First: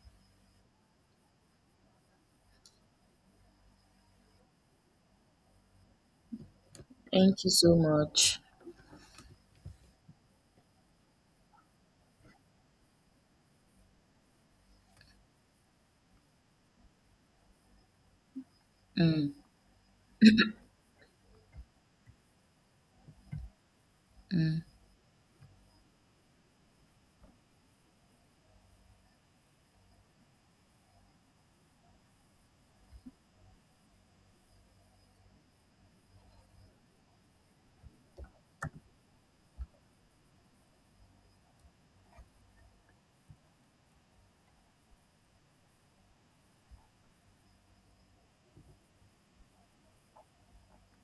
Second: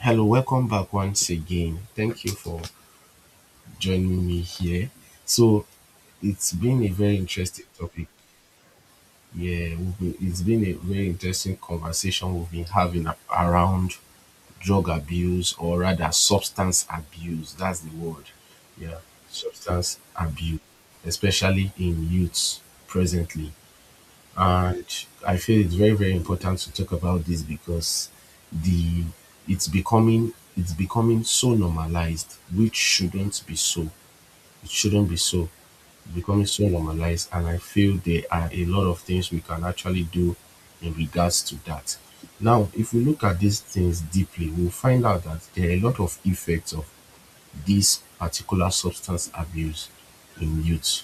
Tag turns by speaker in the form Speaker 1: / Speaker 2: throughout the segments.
Speaker 1: Hello, welcome back once again. Thank you for joining me here. So, it's been a very
Speaker 2: Thank you
Speaker 1: interesting
Speaker 2: so
Speaker 1: topic.
Speaker 2: much.
Speaker 1: It's been a very interesting conversation we've been having around drug abuse or rather substance abuse. That's the word. Yeah,
Speaker 2: Mm,
Speaker 1: substance abuse, especially in youths presently,
Speaker 2: mm,
Speaker 1: and I feel it's very, very important to talk about this because the it's becoming so normalized, which shouldn't be so. It shouldn't be so. It's becoming so normalized, and I feel there are a lot of things we can actually do in regards to that. Now, if we look at these things deeply, we'll find out that there are a lot of effects of this particular substance abuse in youth.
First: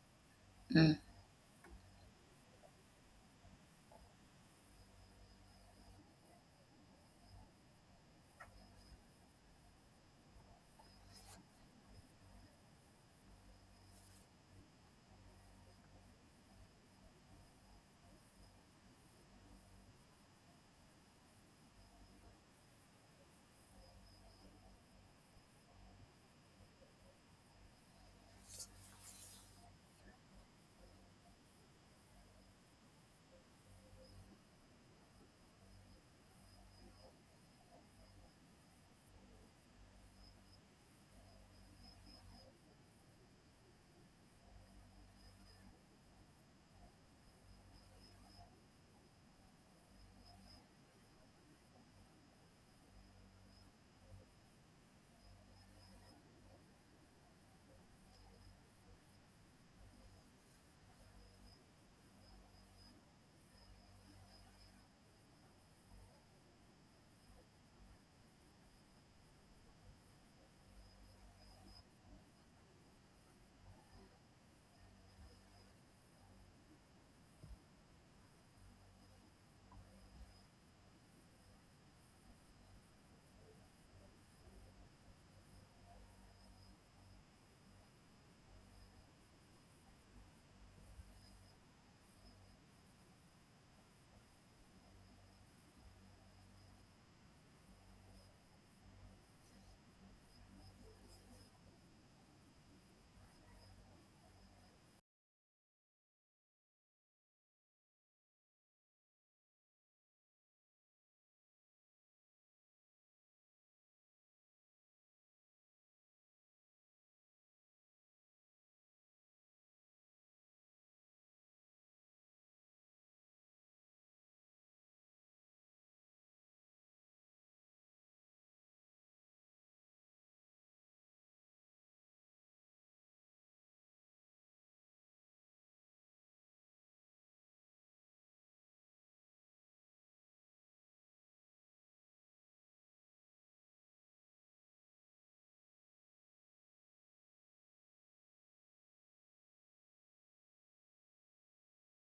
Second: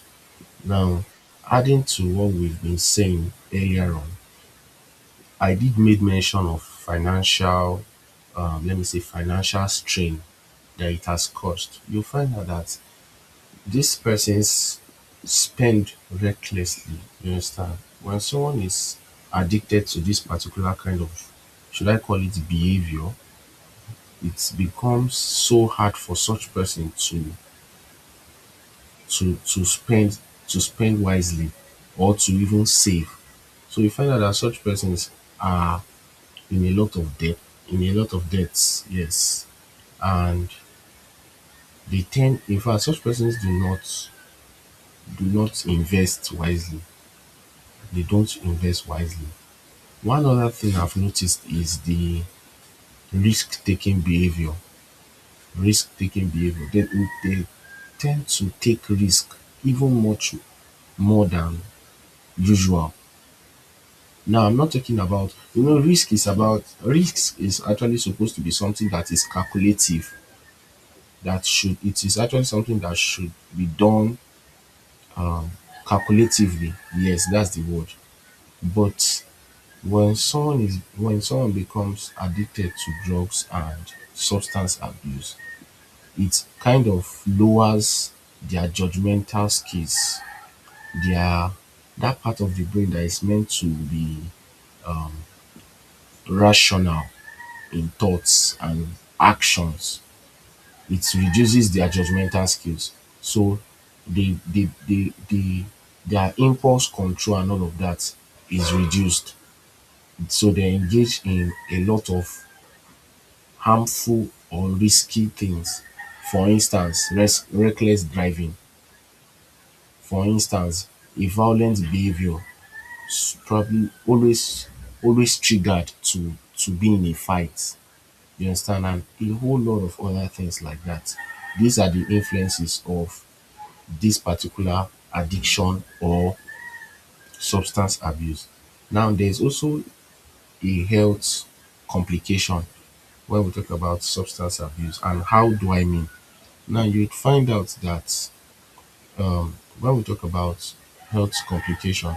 Speaker 2: mm,
Speaker 1: Now, adding to what we've been saying earlier on, I did made mention of financial, let me say, financial strain that it has caused. You'll find out that these persons spend recklessly. You understand? When someone is addicted to this particular kind of, should I call it behavior, it becomes so hard for such person to spend to spend wisely or to even save. So you find out that such persons are in a lot of debt, in a lot of debts, yes. And they tend, in fact, such persons do not invest wisely. They don't invest wisely. One other thing I've noticed is the risk-taking behavior. Risk-taking behavior. They tend to take risk even much more than usual. Now, I'm not talking about, you know, risk is actually supposed to be something that is calculative that should it is actually something that should be done calculatively. Yes, that's the word. But when someone becomes addicted to drugs and substance abuse, it kind of lowers their judgmental skills, their that part of the brain that is meant to be rational in thoughts and actions, it reduces their judgmental skills. So the the the the their impulse control and all of that is reduced. So they engage in a lot of harmful or risky things. For instance, reckless driving. For instance, a violent behavior, probably always triggered to be in a fight. You understand? And a whole lot of other things like that. These are the influences of this particular addiction or substance abuse. Now, there's also a health complication when we talk about substance abuse. And how do I mean? Now, you'd find out that um, when we talk about health complication,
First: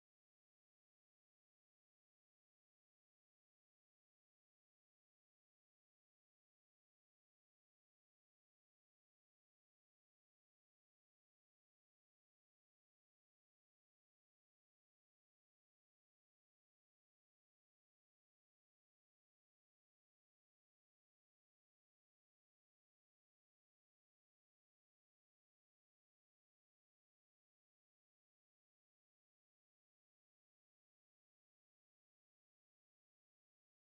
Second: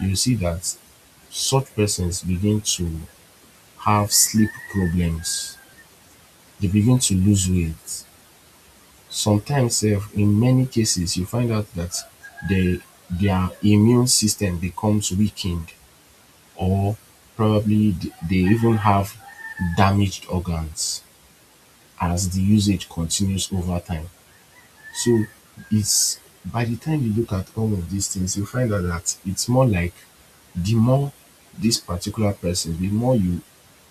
Speaker 1: you see that such persons begin to have sleep problems. They begin to lose weight. Sometimes, sef, in many cases, you find out that they, their immune system becomes weakened, or probably they even have damaged organs as the usage continues over time. So it's by the time you look at all of these things, you find out that it's more like the more this particular person, the more you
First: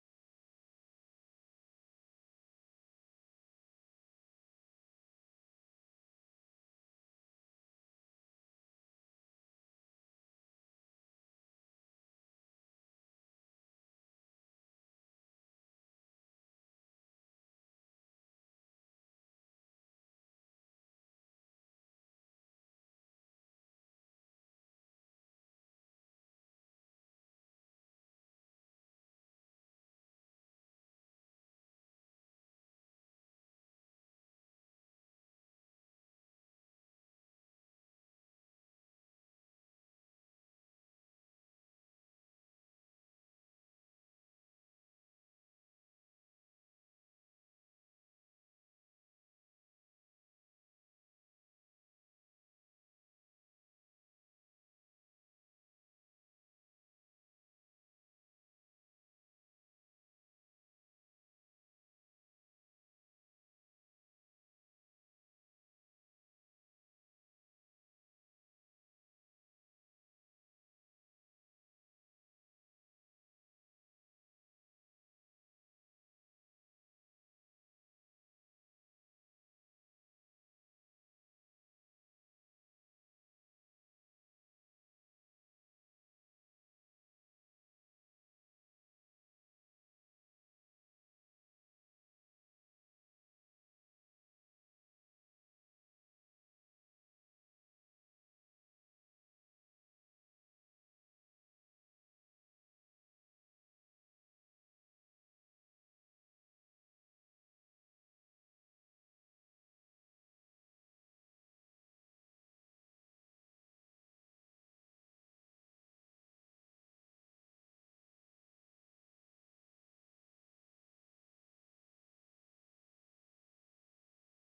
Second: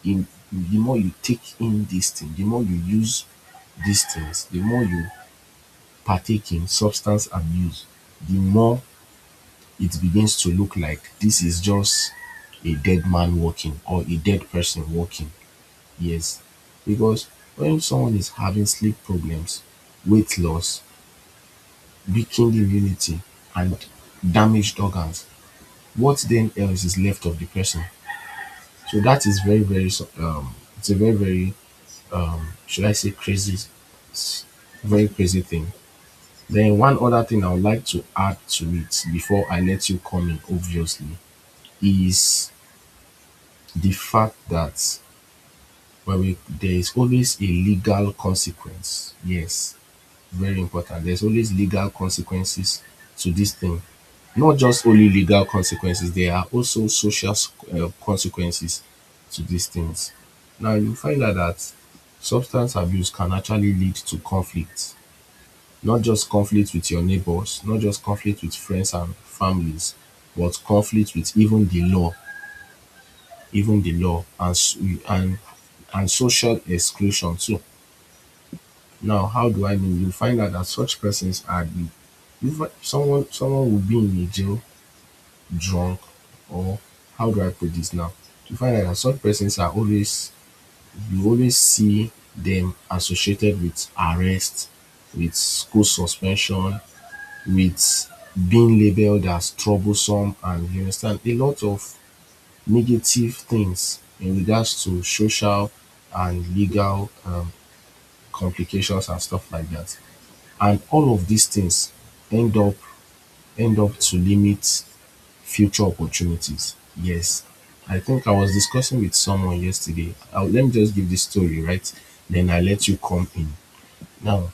Speaker 1: in the more you take in this thing, the more you use these things, the more you partake in substance abuse, the more it begins to look like this is just a dead man walking or a dead person walking. Yes, because when someone is having sleep problems, weight loss, weakened immunity, and damaged organs, what then else is left of the person? So that is very, very, it's a very, very, should I say, crazy, s- very crazy thing. Then one other thing I would like to add to it before I let you come in, obviously, is the fact that, there is always a legal consequence. Yes, very important. There's always legal consequences to this thing. Not just only legal consequences, there are also social consequences to these things. Now, you find out that substance abuse can actually lead to conflict, not just conflict with your neighbors, not just conflict with friends and families, but conflict with even the law, and, and social exclusion too. Now, how do I mean? You find out that such persons are the you someone will be in a jail drunk, or how do I put this now? You find out that such persons are always, you always see them associated with arrest, with school suspension, with being labeled as troublesome, and you understand, a lot of negative things in regards to social and legal, complications and stuff like that. And all of these things end up end up to limit future opportunities. Yes, I think I was discussing with someone yesterday. Let me just give this story right, then I let you come in. Now,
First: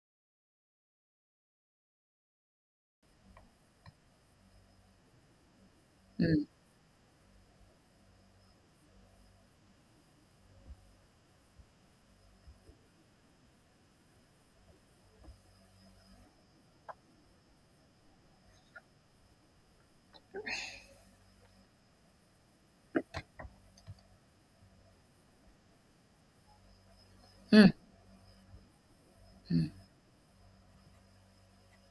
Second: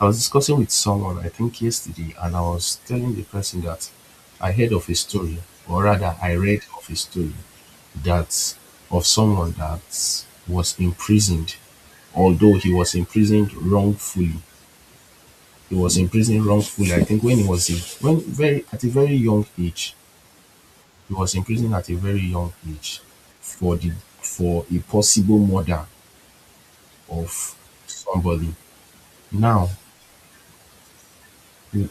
Speaker 1: I was discussing with someone, I think yesterday, and I was telling the person that I heard of a story, or rather I
Speaker 2: mm,
Speaker 1: read of a story, that of someone that was imprisoned. Although he was imprisoned wrongfully, he was imprisoned wrongfully, I think, when, very at a very young age. He was imprisoned at a very young age for the for a possible murder of
Speaker 2: mm,
Speaker 1: somebody.
Speaker 2: mm.
Speaker 1: Now,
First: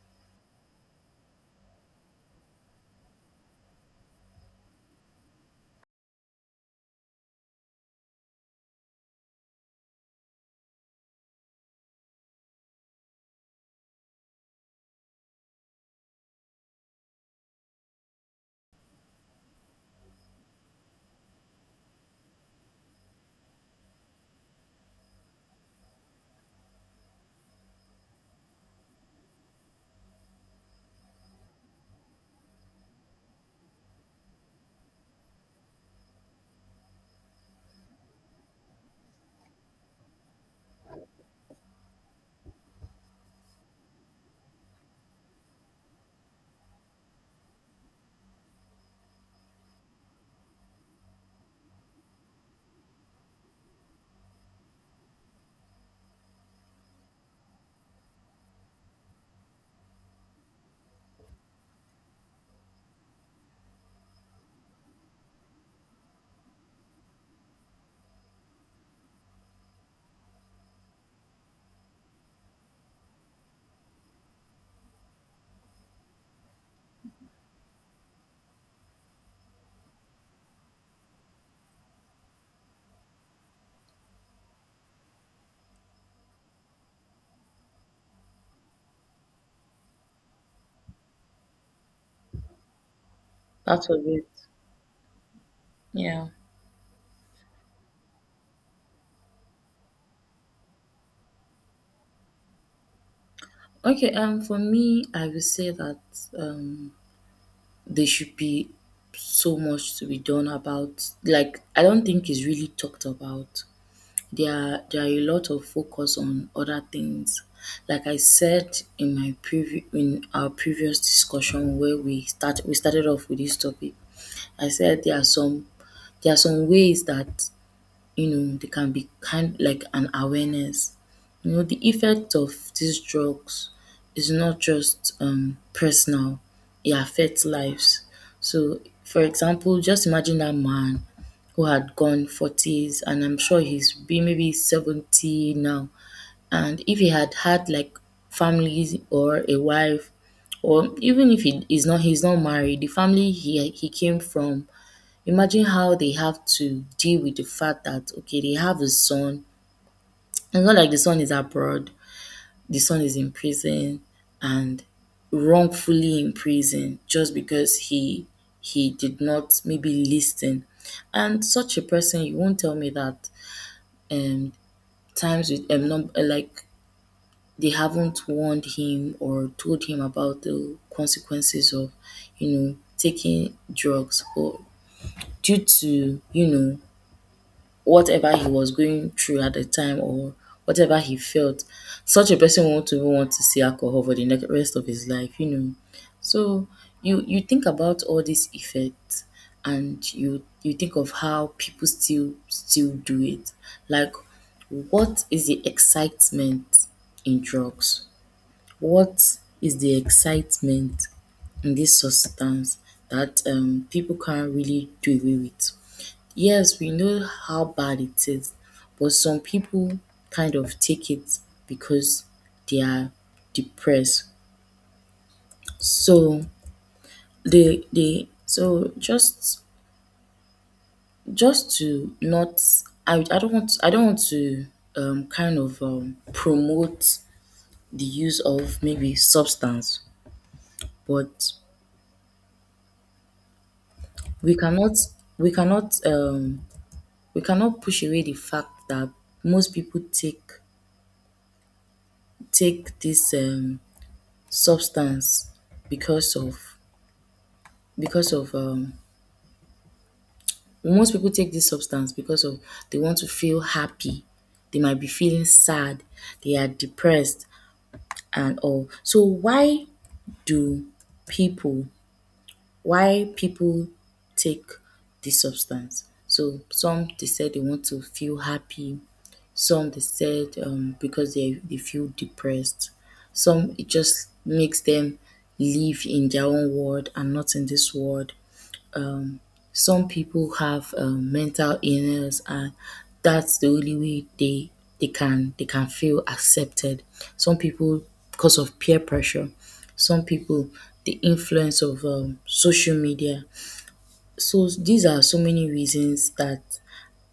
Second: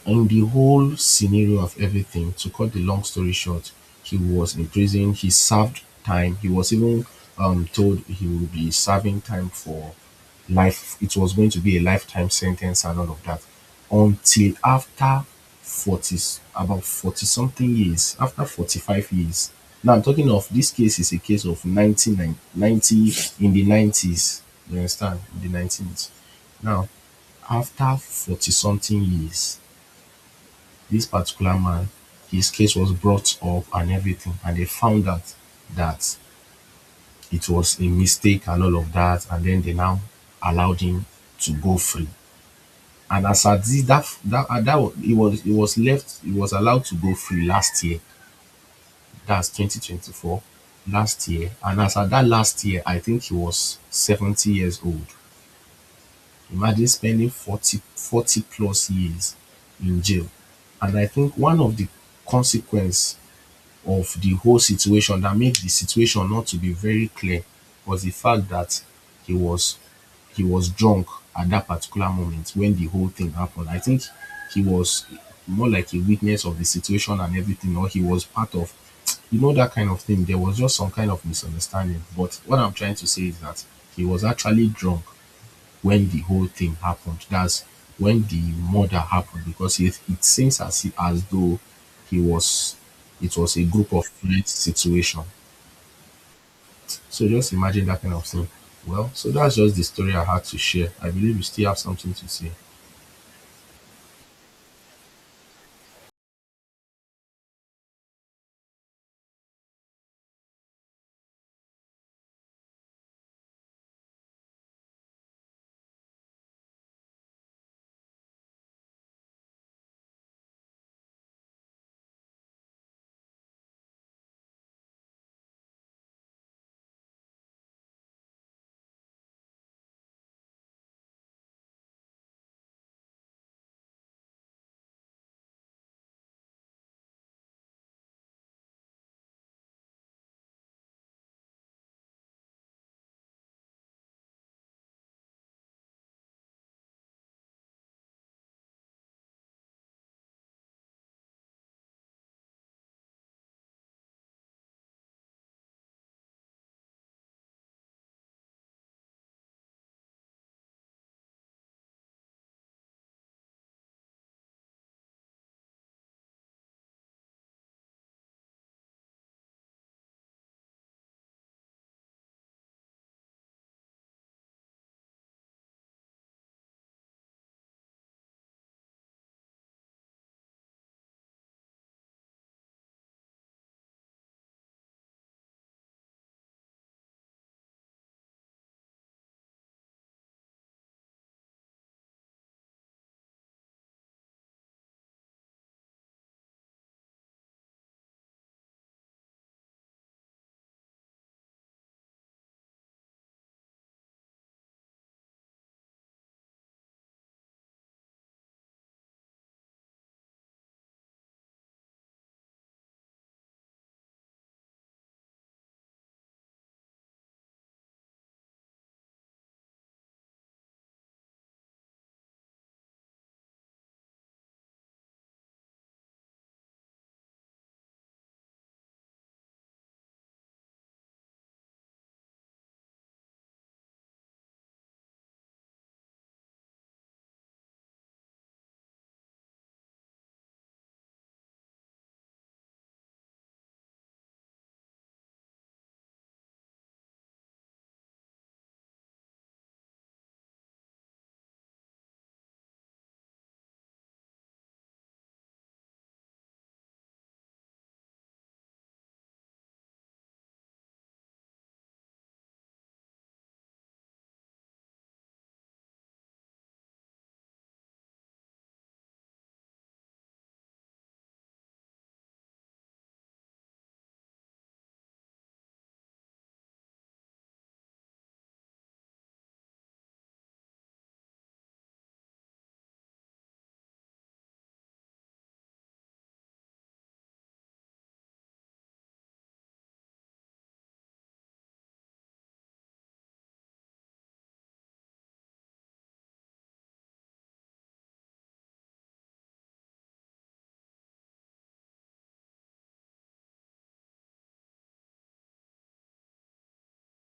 Speaker 1: on the whole scenario of everything, to cut the long story short, he was in prison. He served time. He was even, told he will be serving time for life. It was going to be a lifetime sentence and all of that until after 40, about 40 something years, after 45 years. Now, I'm talking of this case, is a case of 1990, in the 90s. You understand? In the 90s. Now, after 40 something years, this particular man, his case was brought up and everything, and they found out that it was a mistake and all of that, and then they now allowed him to go free. And as at this, he was, he was left he was allowed to go free last year. That's 2024, last year. And as at that last year, I think he was 70 years old. Imagine spending 40 plus years in jail. And I think one of the consequences of the whole situation that makes the situation not to be very clear was the fact that he was he was drunk at that particular moment when the whole thing happened. I think he was more like a witness of the situation and everything, or he was part of, you know, that kind of thing. There was just some kind of misunderstanding. But what I'm trying to say is that he was actually drunk when the whole thing happened. That's when the murder happened, because it seems as if, as though he was it was a
Speaker 2: That
Speaker 1: group
Speaker 2: was
Speaker 1: of
Speaker 2: it.
Speaker 1: friends situation.
Speaker 2: Yeah.
Speaker 1: So just imagine that kind of thing. Well, so that's just the story I had to share. I believe you still have something to say.
Speaker 2: Okay, for me I would say that um there should be so much to be done about, like, I don't think it's really talked about. There are a lot of focus on other things. Like I said in my previous in our previous discussion where we started off with this topic. I said there are some ways that, you know, they can be kind like an awareness. You know, the effect of these drugs is not just personal, it affects lives. So, for example, just imagine that man who had gone 40's, and I'm sure he's been maybe 70 now. And if he had had like families or a wife, or even if he is not, he's not married, the family he came from, imagine how they have to deal with the fact that, okay, they have a son, and not like the son is abroad, the son is in prison, and wrongfully in prison just because he did not maybe listen. And such a person, you won't tell me that um times with like they haven't warned him or told him about the consequences of, you know, taking drugs, or due to, you know, whatever he was going through at the time, or whatever he felt, such a person won't even want to see alcohol for the rest of his life, you know. So you think about all these effects, and you think of how people still do it. Like, what is the excitement in drugs? What is the excitement in this substance that people can't really do away with? Yes, we know how bad it is, but some people kind of take it because they are depressed. So they so just to not, I don't want, I don't want to kind of promote the use of maybe substance, but we cannot, we cannot um we cannot push away the fact that most people take take this substance because of, because of um most people take this substance because of, they want to feel happy, they might be feeling sad, they are depressed, and all. So why do people, why people take this substance? So some, they said they want to feel happy, some they said, because they feel depressed, some it just makes them live in their own world and not in this world. Some people have, mental illness, and that's the only way they they can feel accepted. Some people because of peer pressure, some people the influence of social media. So these are so many reasons that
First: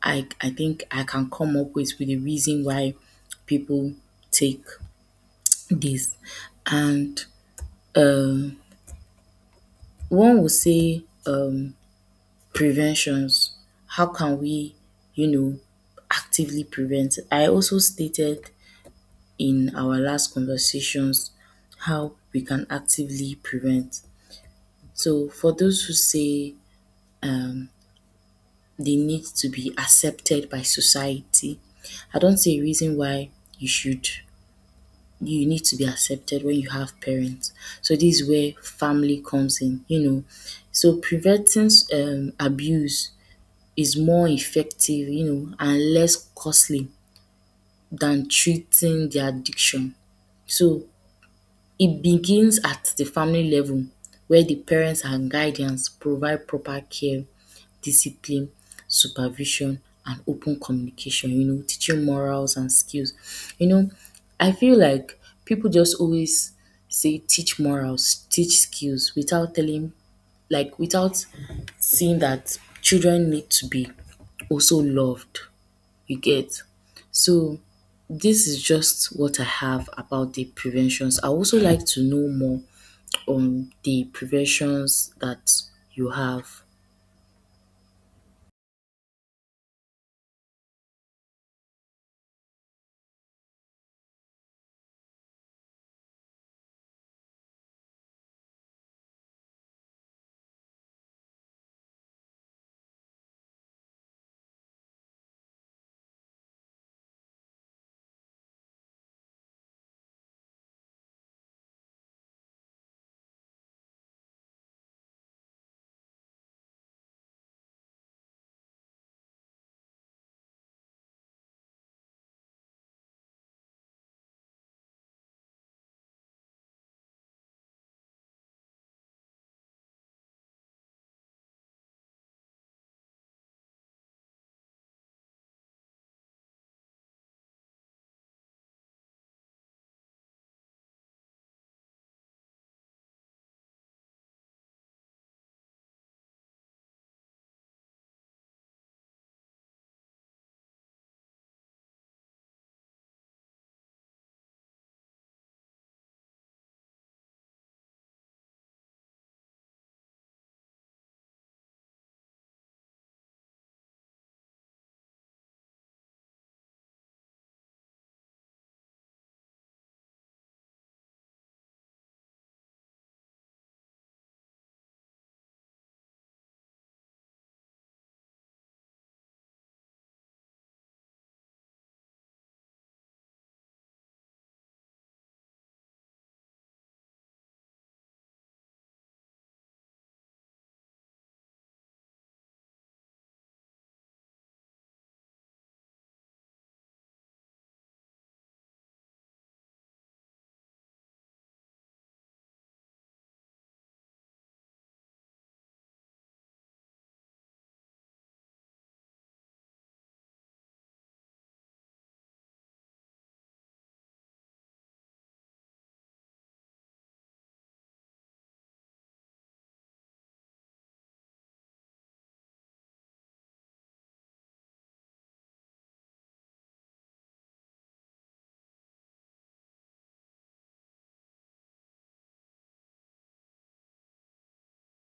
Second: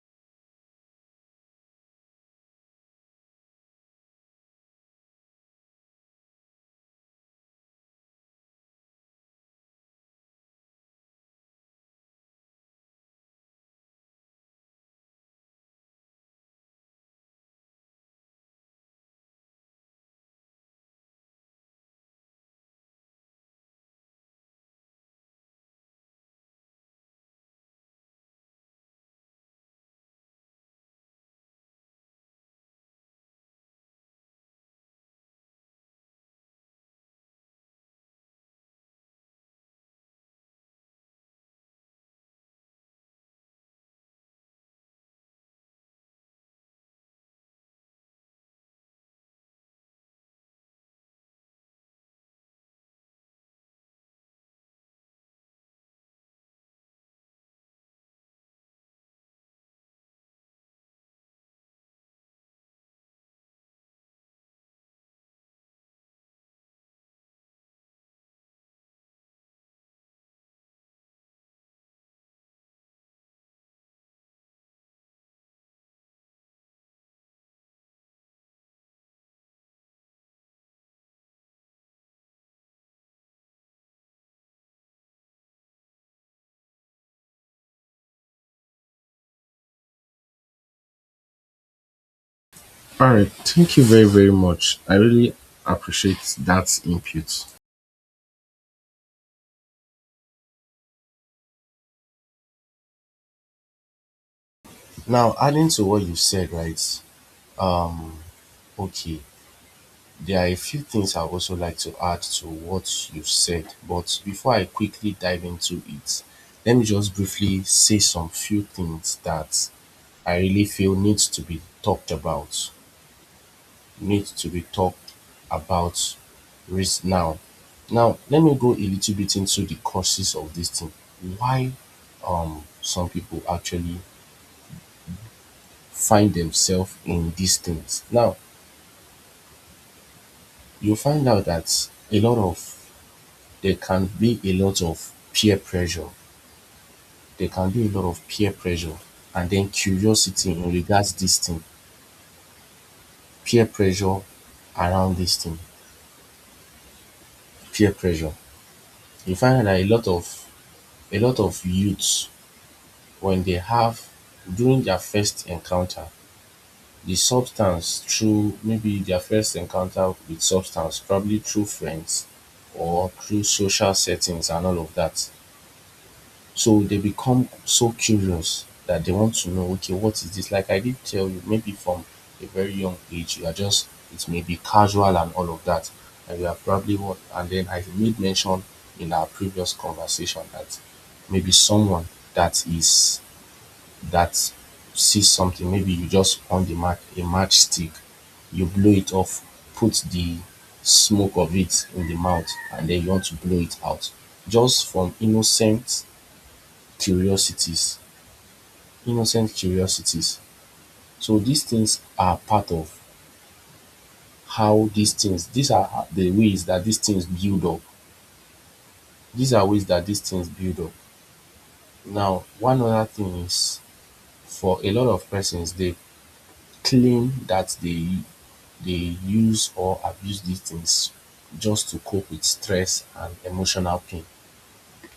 Speaker 2: I think I can come up with the reason why people take this. And um one would say, preventions, how can we, you know, actively prevent? I also stated in our last conversations how we can actively prevent. So for those who say um, they need to be accepted by society, I don't see a reason why you should you need to be accepted when you have parents. So this is where family comes in, you know. So preventing abuse is more effective, you know, and less costly than treating the addiction. So it begins at the family level, where the parents and guardians provide proper care, discipline, supervision, and open communication, you know, teaching morals and skills. You know, I feel like people just always say teach morals, teach skills without telling, like, without seeing that children need to be also loved, you get? So this is just what I have about the preventions. I also like to know more on the preventions that you have.
Speaker 1: All right, thank you very, very much. I really appreciate that input. Now, adding to what you said, right? Um, okay, there are a few things I also like to add to what you've said, but before I quickly dive into it, let me just briefly say some few things that I really feel needs to be talked about, needs to be talked about right now. Now, let me go a little bit into the causes of this thing. Why some people actually find themselves in these things. Now, you find out that a lot of there can be a lot of peer pressure. There can be a lot of peer pressure and then curiosity in regards this thing. Peer pressure around this thing. Peer pressure. You find that a lot of youths, when they have during their first encounter, the substance through maybe their first encounter with substance, probably through friends or through social settings and all of that. So they become so curious that they want to know, okay, what is this? Like I did tell you, maybe from a very young age, it may be casual and all of that. And you are probably what, and then I made mention in our previous conversation that maybe someone that is, that sees something, maybe you just on the match, a matchstick, you blow it off, put the smoke of it in the mouth, and then you want to blow it out. Just from innocent curiosities, innocent curiosities. So these things are part of these are the ways that these things build up. These are ways that these things build up. Now, one other thing is for a lot of persons, they claim that they use or abuse these things just to cope with stress and emotional pain.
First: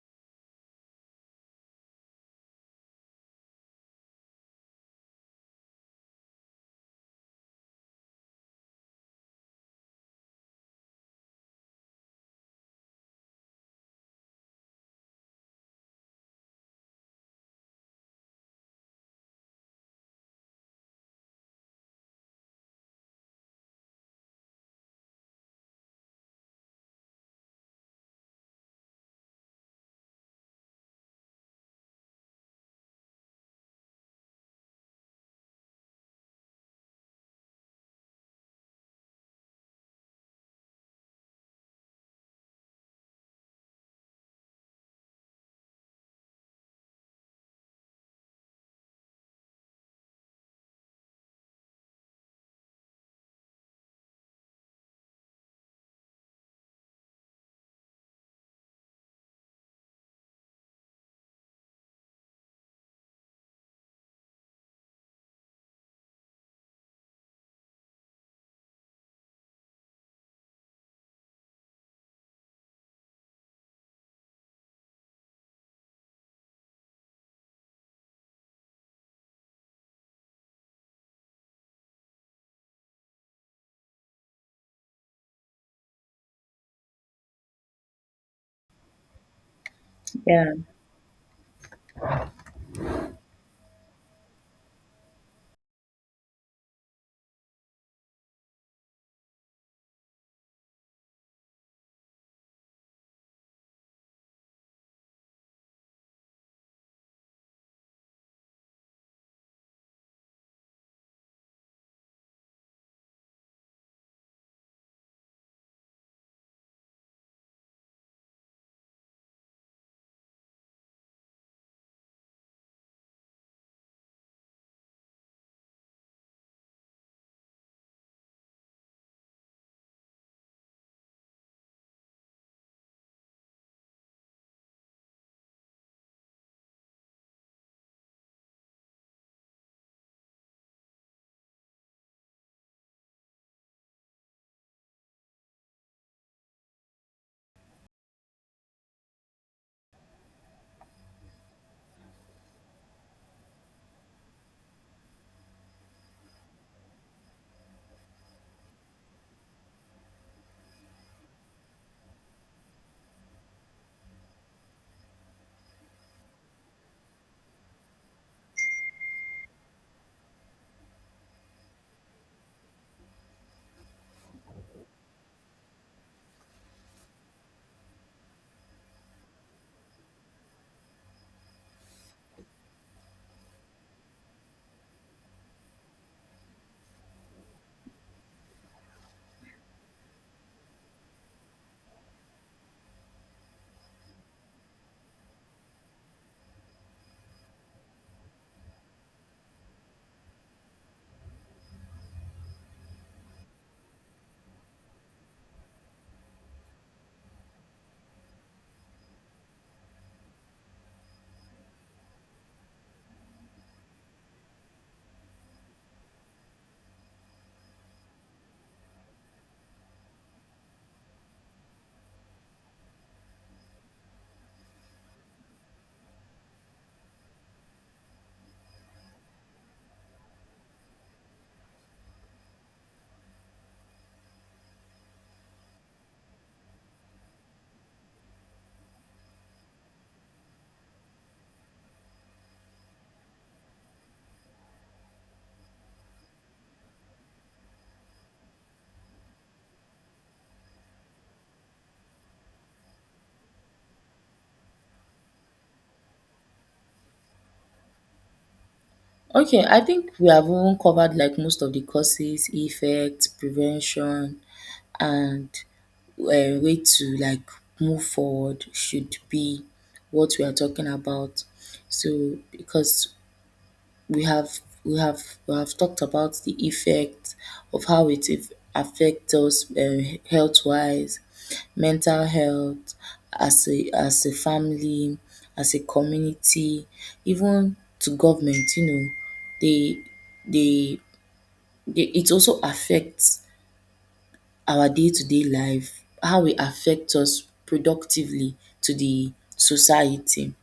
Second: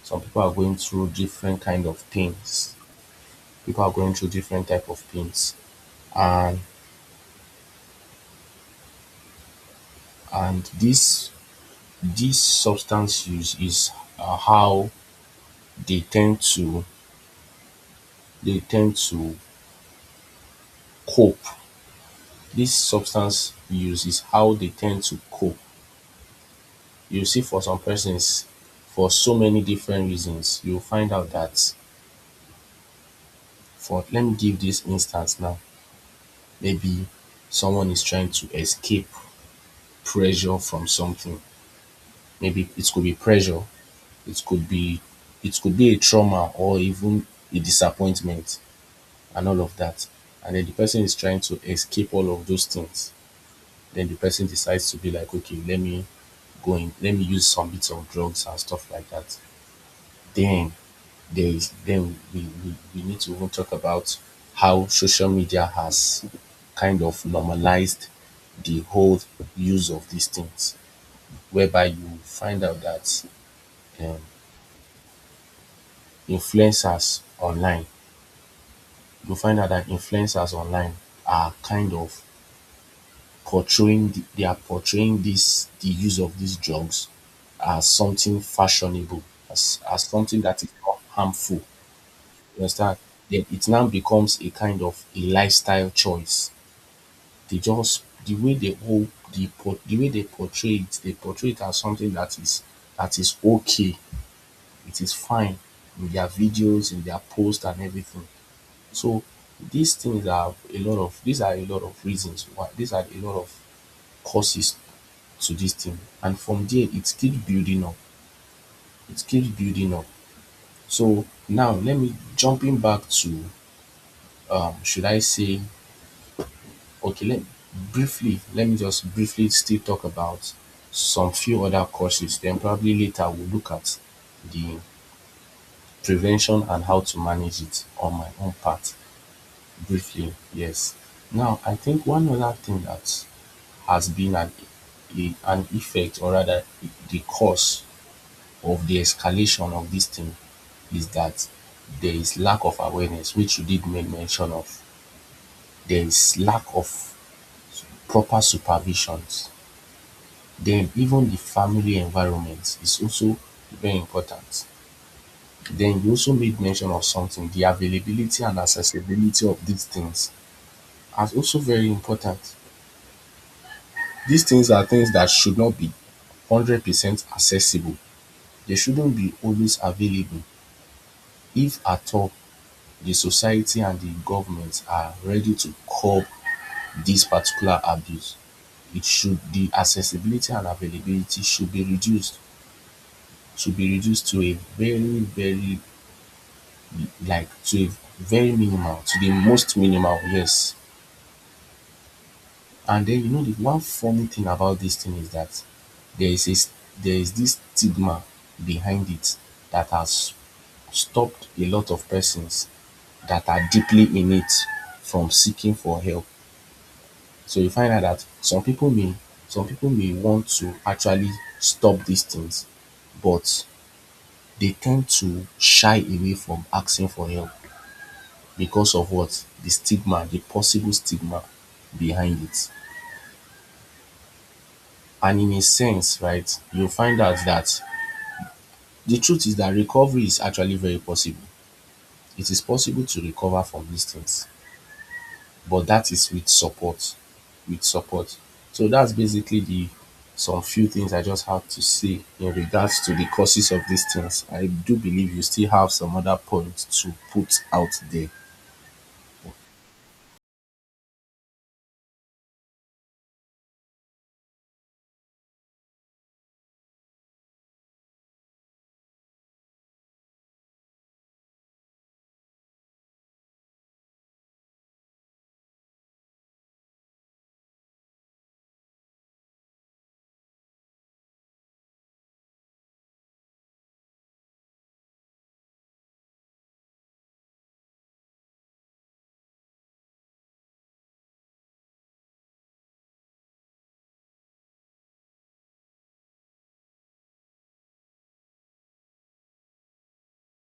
Speaker 1: Some people are going through different kind of pains. People are going through different type of pains, and and this this substance use is, how they tend to they tend to cope. This substance use is how they tend to cope. You see, for some persons, for so many different reasons, you find out that, for, let me give this instance now. Maybe someone is trying to escape pressure from something. Maybe it could be pressure, it could be, it could be a trauma or even a disappointment and all of that. And then the person is trying to escape all of those things. Then the person decides to be like, okay, let me go in, let me use some bits of drugs and stuff like that. Then there is, then we need to even talk about how social media has kind of normalized the whole use of these things, whereby you find out that um, influencers online, you find out that influencers online are kind of portraying they are portraying this, the use of these drugs as something fashionable, as something that is not harmful. You understand? Then it now becomes a kind of a lifestyle choice. They just, the way they hold the the way they portray it as something that is okay. It is fine in their videos, in their posts and everything. So these things are a lot of, these are a lot of causes to this thing, and from there it keeps building up, it keeps building up. So now, let me jumping back to, should I say, okay, let briefly, let me just briefly still talk about some few other causes, then probably later we'll look at the prevention and how to manage it on my own part briefly. Yes, now I think one other thing that has been an a, an effect, or rather the cause of the escalation of this thing, is that there is lack of awareness, which you did make mention of. There is lack of proper supervisions. Then even the family environment is also very important. Then you also made mention of something, the availability and accessibility of these things are also very important. These things are things that should not be 100% accessible. They shouldn't be always available, if at all. The society and the government are ready to curb this particular abuse. It should the accessibility and availability should be reduced, should be reduced to a very, very, like to a very minimal, to the most minimal. Yes. And then, you know, the one funny thing about this thing is that there is a, there is this stigma behind it that has stopped a lot of persons that are deeply in it from seeking for help. So you find out that some people may want to actually stop these things, but they tend to shy away from asking for help because of what? The stigma, the possible stigma behind it. And in a sense, right, you'll find out that the truth is that recovery is actually very possible. It is possible to recover from these things, but that is with support, with support. So that's basically the, some few things I just have to say in regards to the causes of these things. I do believe you still have some other points to put out there.
Speaker 2: Okay, I think we have even covered like most of the causes, effects, prevention, and, way to like move forward should be what we are talking about. So, because we have, we have we have talked about the effect of how it affects us, health wise, mental health, as a family, as a community, even to government, you know, they they, they it also affects our day to day life, how it affects us productively to the society.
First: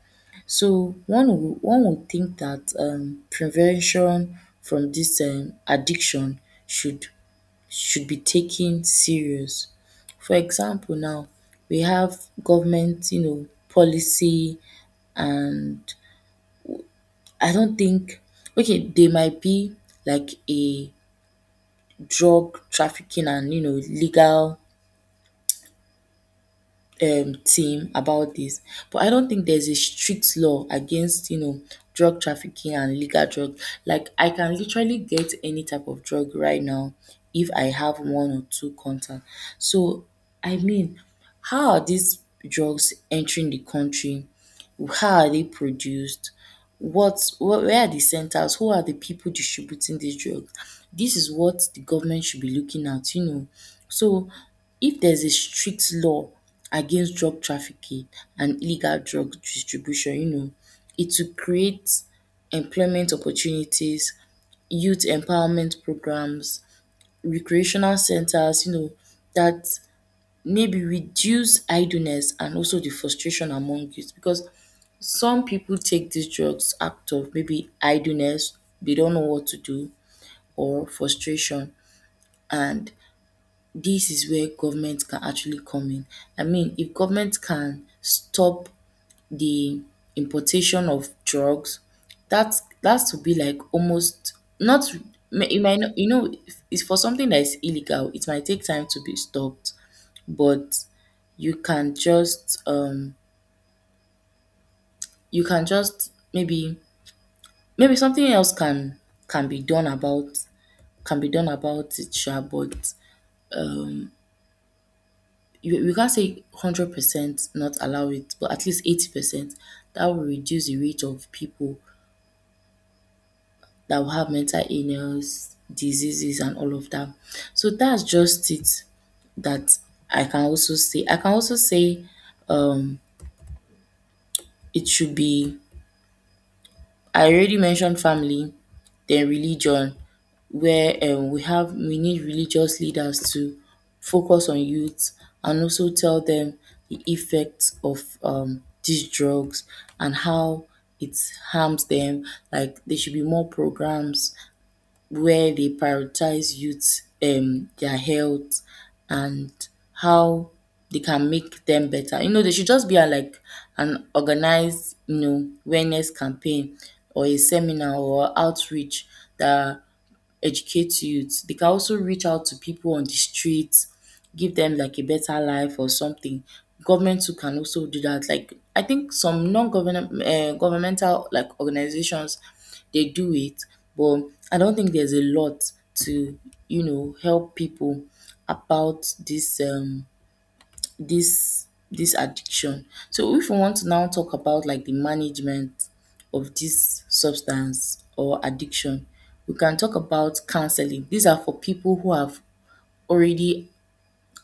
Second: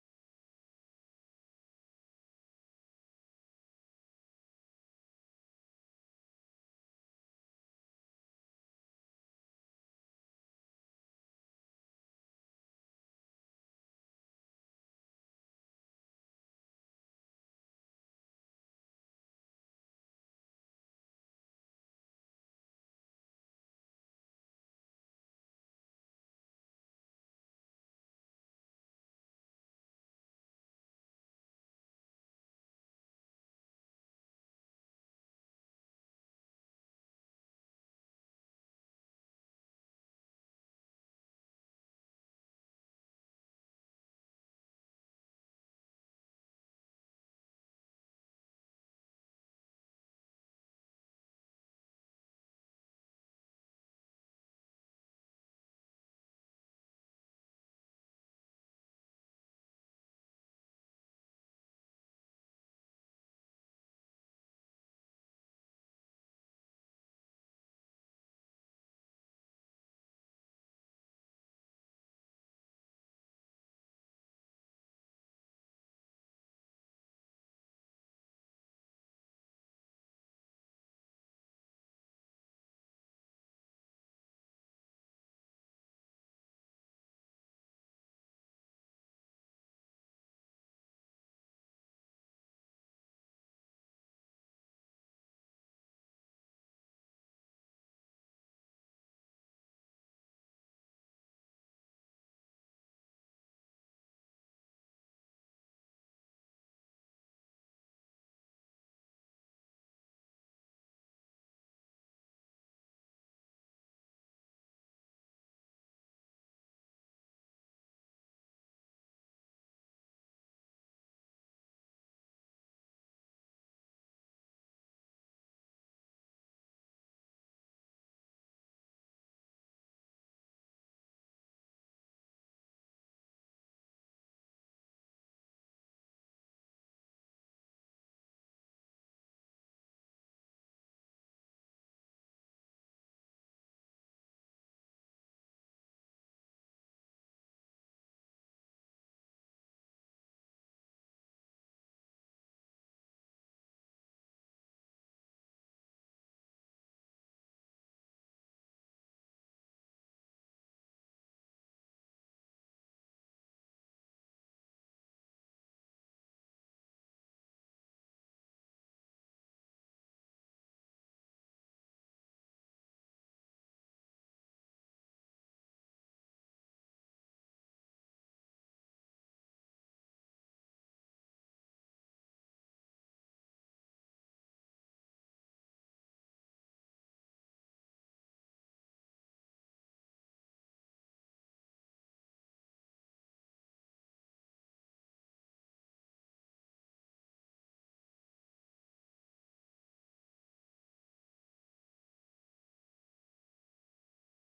Speaker 2: So one would, one would think that, prevention from this, addiction should should be taken serious. For example, now we have government, you know, policy, and I don't think, okay, there might be like a drug trafficking and, you know, legal, team about this, but I don't think there's a strict law against, you know, drug trafficking and legal drug. Like, I can literally get any type of drug right now if I have one or two contacts. So I mean, how are these drugs entering the country? How are they produced? What's what, where are the centers? Who are the people distributing these drugs? This is what the government should be looking at, you know. So if there's a strict law against drug trafficking and illegal drug distribution, you know, it will create employment opportunities, youth empowerment programs, recreational centers, you know, that maybe reduce idleness and also the frustration among youth, because some people take these drugs out of maybe idleness, they don't know what to do, or frustration. And this is where government can actually come in. I mean, if government can stop the importation of drugs, that's to be like almost not. It might not, you know, if it's for something that is illegal. It might take time to be stopped, but you can just, you can just maybe, maybe something else can, can be done about can be done about it. Sure, but you can't say 100% not allow it, but at least 80%, that will reduce the rate of people that will have mental illness, diseases, and all of that. So that's just it that I can also say. I can also say, um, it should be, I already mentioned family, then religion, where we have, we need religious leaders to focus on youth and also tell them the effects of these drugs and how it harms them. Like, there should be more programs where they prioritize youth, their health and how they can make them better. You know, they should just be a, like an organized, you know, awareness campaign or a seminar or outreach that educate youth. They can also reach out to people on the streets, give them like a better life or something. Government too can also do that. Like, I think some non-government, governmental like organizations, they do it, but I don't think there's a lot to, you know, help people about this, this addiction. So if we want to now talk about like the management of this substance or addiction, we can talk about counseling. These are for people who have already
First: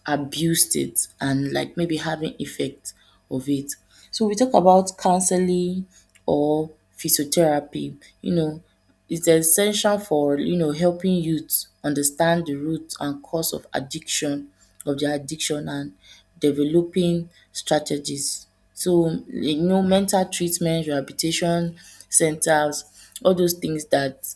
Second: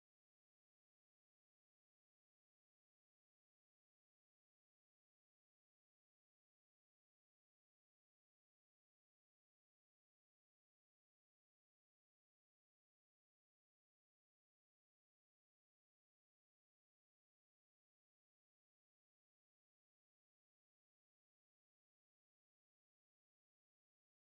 Speaker 2: abused it and like maybe having effect of it. So we talk about counseling or physiotherapy, you know, it's essential for, you know, helping youth understand the root and cause of addiction, of their addiction and developing strategies. So, you know, mental treatment, rehabilitation centers, all those things that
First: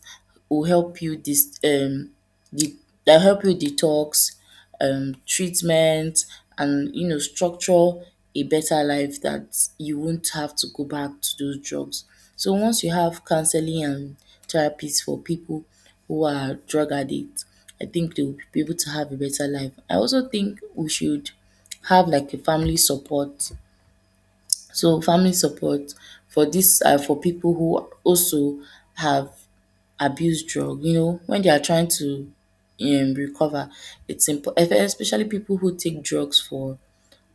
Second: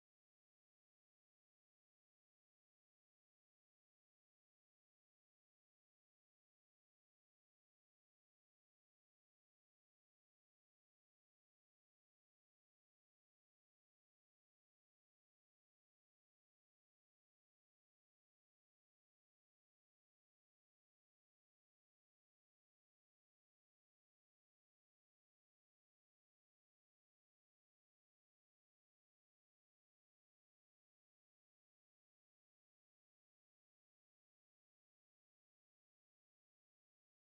Speaker 2: will help you, this the that help you detox, treatment, and, you know, structure a better life that you won't have to go back to those drugs. So once you have counseling and therapies for people who are drug addicts, I think they will be able to have a better life. I also think we should have like a family support. So family support for this for people who also have abuse drug, you know, when they are trying to, recover, it's important, especially people who take drugs for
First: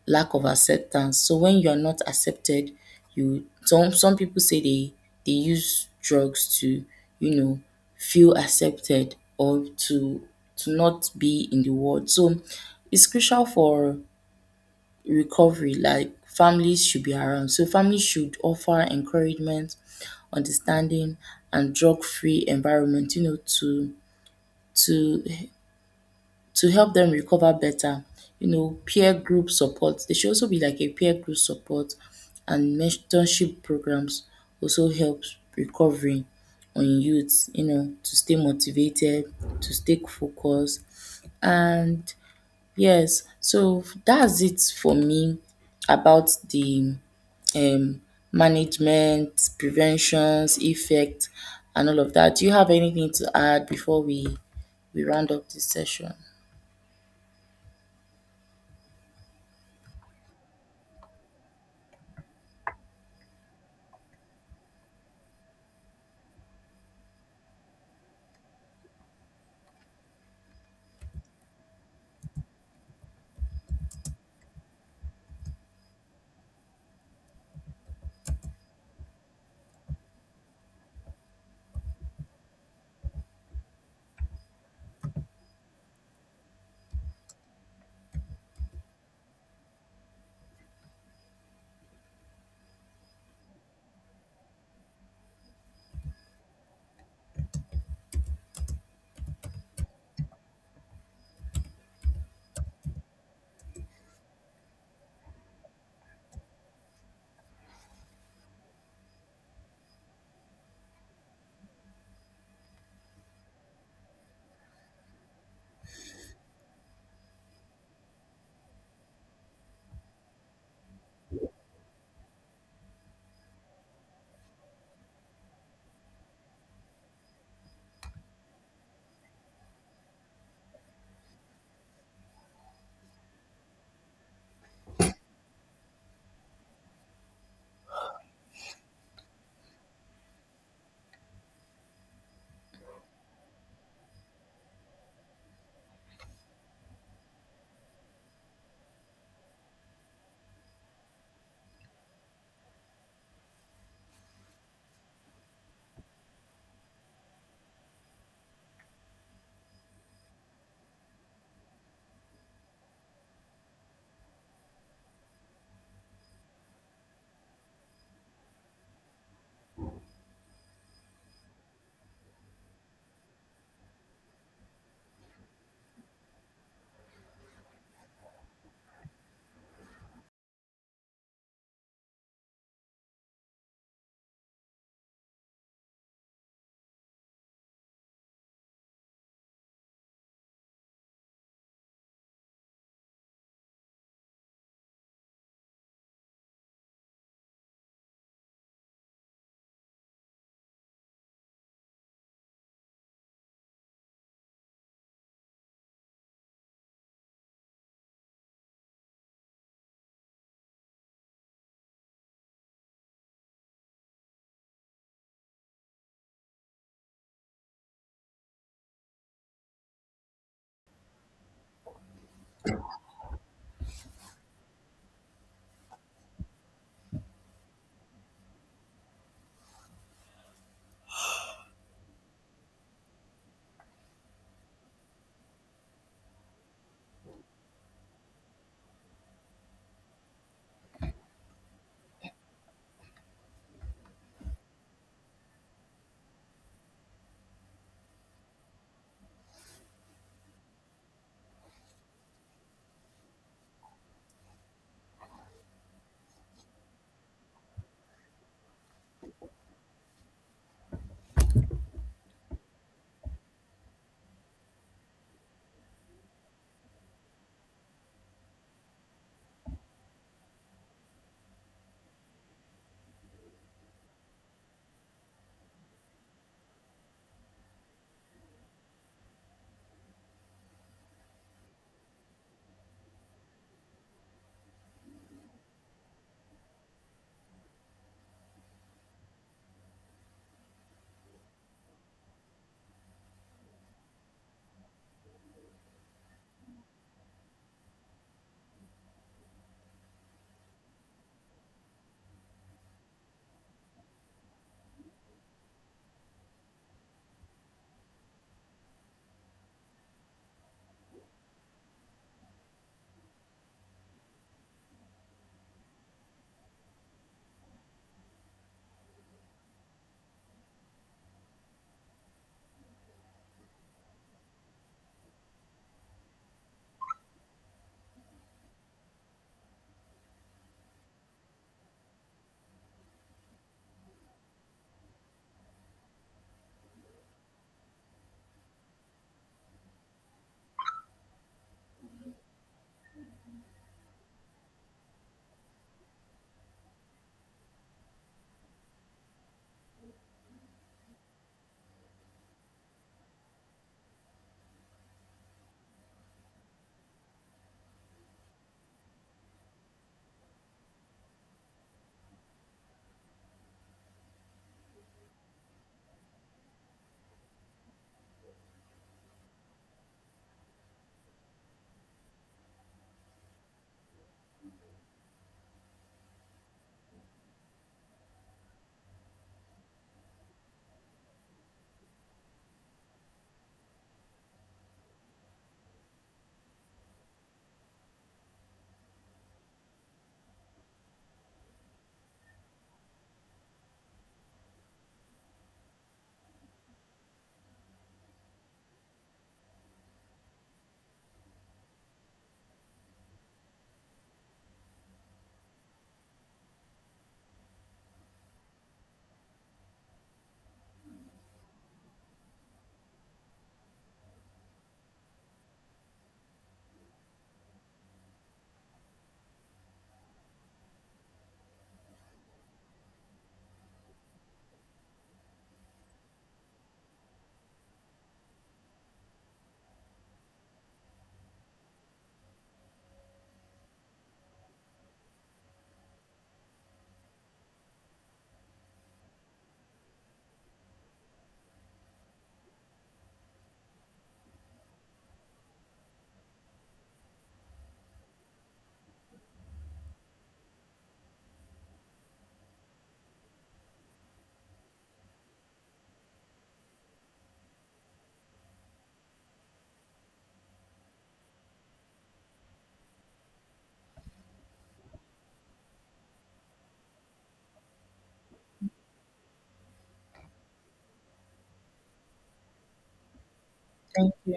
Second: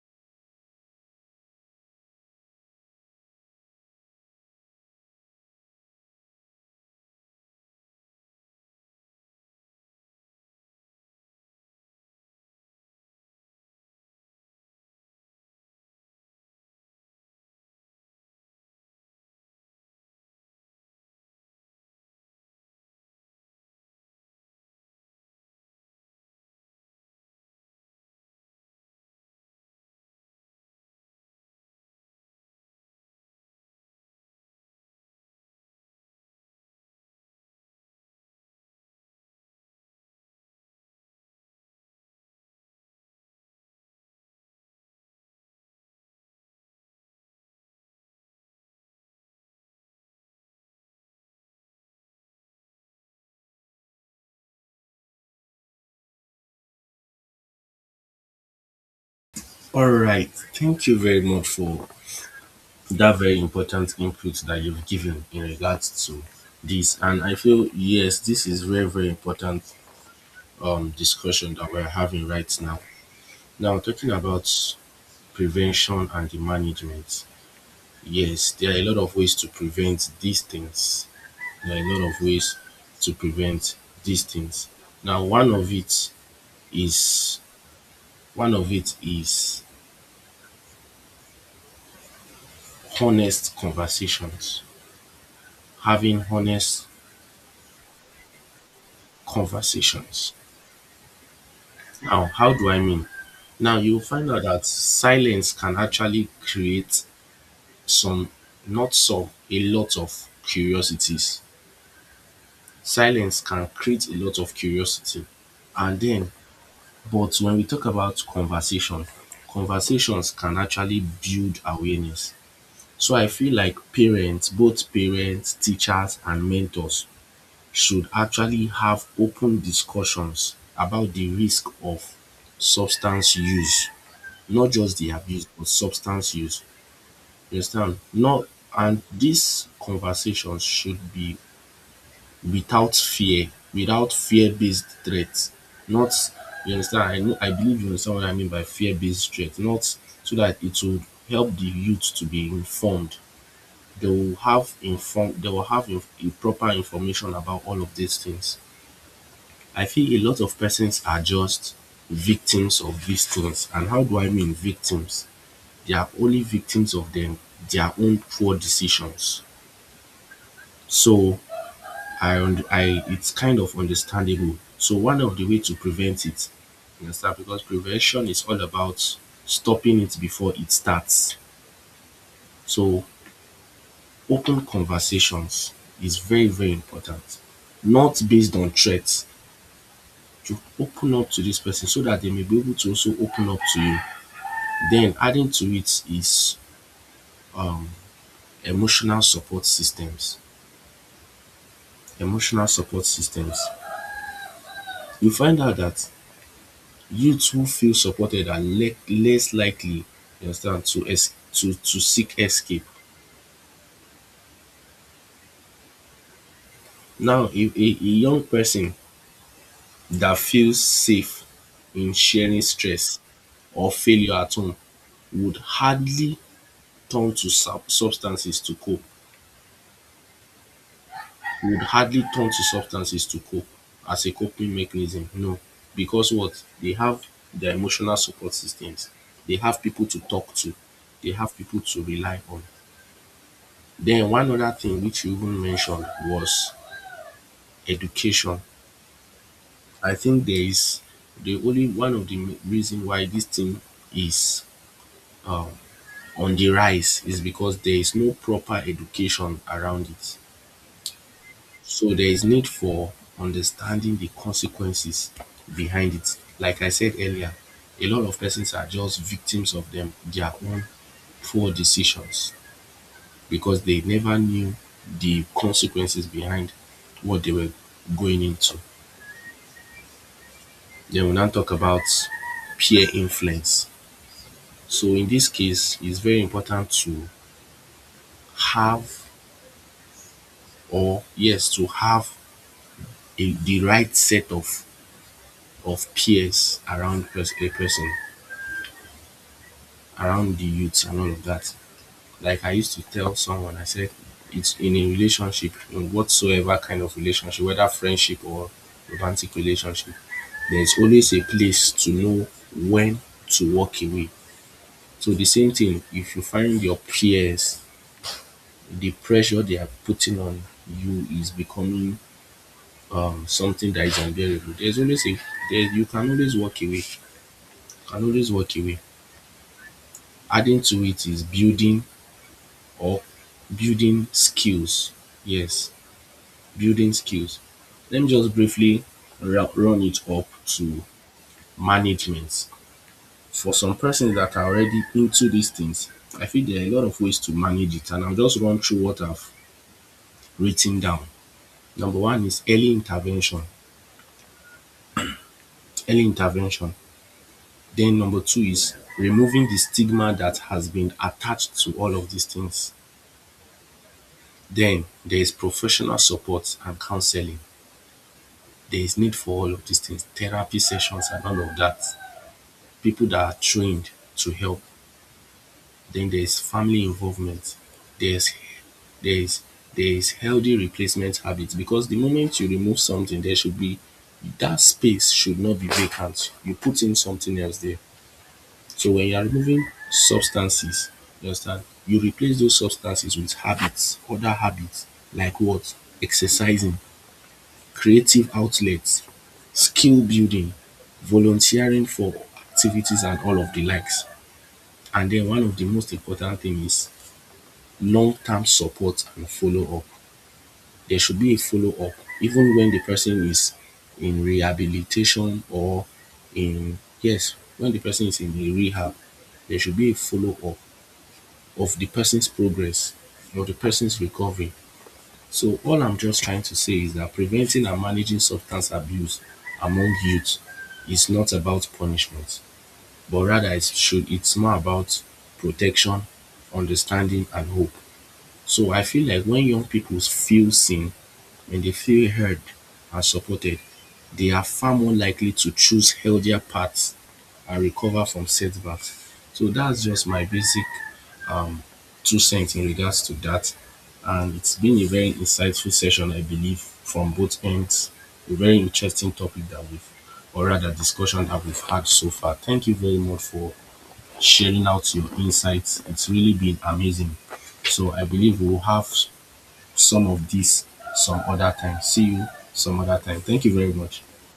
Speaker 2: lack of acceptance. So when you are not accepted, you, some people say they use drugs to, you know, feel accepted, or to not be in the world. So it's crucial for recovery. Like, families should be around. So families should offer encouragement, understanding, and drug-free environment, you know, to, to to help them recover better. You know, peer group support. There should also be like a peer group support and mentorship programs also helps recovery on youth, you know, to stay motivated, to stay focused, and yes, so that's it for me about the, um, management, preventions, effect, and all of that. Do you have anything to add before we round up this session?
Speaker 1: All right. Thank you very much for that very important input that you've given in regards to this. And I feel, yes, this is very, very important discussion that we're having right now. Now, talking about prevention and the management. Yes, there are a lot of ways to prevent these things. There are a lot of ways to prevent these things. Now, is one of it is honest conversations. Having honest conversations. Now, how do I mean? Now you'll find out that silence can actually create some, not some a lot of curiosities. Silence can create a lot of curiosity. And then, but when we talk about conversation, conversations can actually build awareness. So I feel like parents, both parents, teachers and mentors, should actually have open discussions about the risk of substance use. Not just the abuse, but substance use. You understand? Not, and these conversations should be without fear, without fear-based threats. Not, you understand, I know, I believe you understand what I mean by fear-based threats, not, so that it will help the youth to be informed. They will have inform they will have inf- a proper information about all of these things. I feel a lot of persons are just victims of these things. And how do I mean victims? They are only victims of them, their own poor decisions. So I und- I it's kind of understandable. So one of the way to prevent it, you understand, because prevention is all about stopping it before it starts. So open conversations is very, very important. Not based on threats. You open up to this person so that they may be able to also open up to you. Then adding to it is emotional support systems. Emotional support systems. You find out that youths who feel supported are less likely, you understand, to to seek escape. Now if a young person that feels safe in sharing stress or failure at home would hardly turn to substances to cope, would hardly turn to substances to cope as a coping mechanism. No, because what they have, their emotional support systems, they have people to talk to, they have people to rely on. Then one other thing which you even mentioned was education. I think there is the only, one of the reason why this thing is um, on the rise is because there is no proper education around it. So there is need for understanding the consequences behind it. Like I said earlier, a lot of persons are just victims of them, their own poor decisions, because they never knew the consequences behind what they were going into. Then we now talk about peer influence. So in this case, it's very important to have, or yes, to have the right set of peers around a person, around the youths and all of that. Like I used to tell someone, I said, it's in a relationship, in whatsoever kind of relationship, whether friendship or romantic relationship, there's always a place to know when to walk away. So the same thing, if you find your peers, the pressure they are putting on you is becoming something that is unbearable. There you can always walk away. You can always walk away. Adding to it is building, or building skills. Yes, building skills. Let me just briefly run it up to management. For some persons that are already into these things, I feel there are a lot of ways to manage it, and I'll just run through what I've written down. Number one is early intervention. Early intervention. Then number two is removing the stigma that has been attached to all of these things. Then there is professional support and counseling. There is need for all of these things, therapy sessions and all of that. People that are trained to help. Then there is family involvement. There's there is there is healthy replacement habits, because the moment you remove something, there should be, that space should not be vacant. You put in something else there. So when you are removing substances, you understand, you replace those substances with habits, other habits, like what? Exercising, creative outlets, skill building, volunteering for activities and all of the likes. And then one of the most important thing is long term support and follow up. There should be a follow up even when the person is in rehabilitation or in, yes, when the person is in a rehab, there should be a follow up of the person's progress or the person's recovery. So all I'm just trying to say is that preventing and managing substance abuse among youth is not about punishment, but rather it's more about protection, understanding and hope. So I feel like when young people feel seen, when they feel heard and supported, they are far more likely to choose healthier paths and recover from setbacks. So that's just my basic two cents in regards to that. And it's been a very insightful session, I believe, from both ends. A very interesting topic that we've, or rather, discussion that we've had so far. Thank you very much for sharing out your insights. It's really been amazing. So I believe we'll have some of this some other time. See you some other time. Thank you very much.
Speaker 2: Thank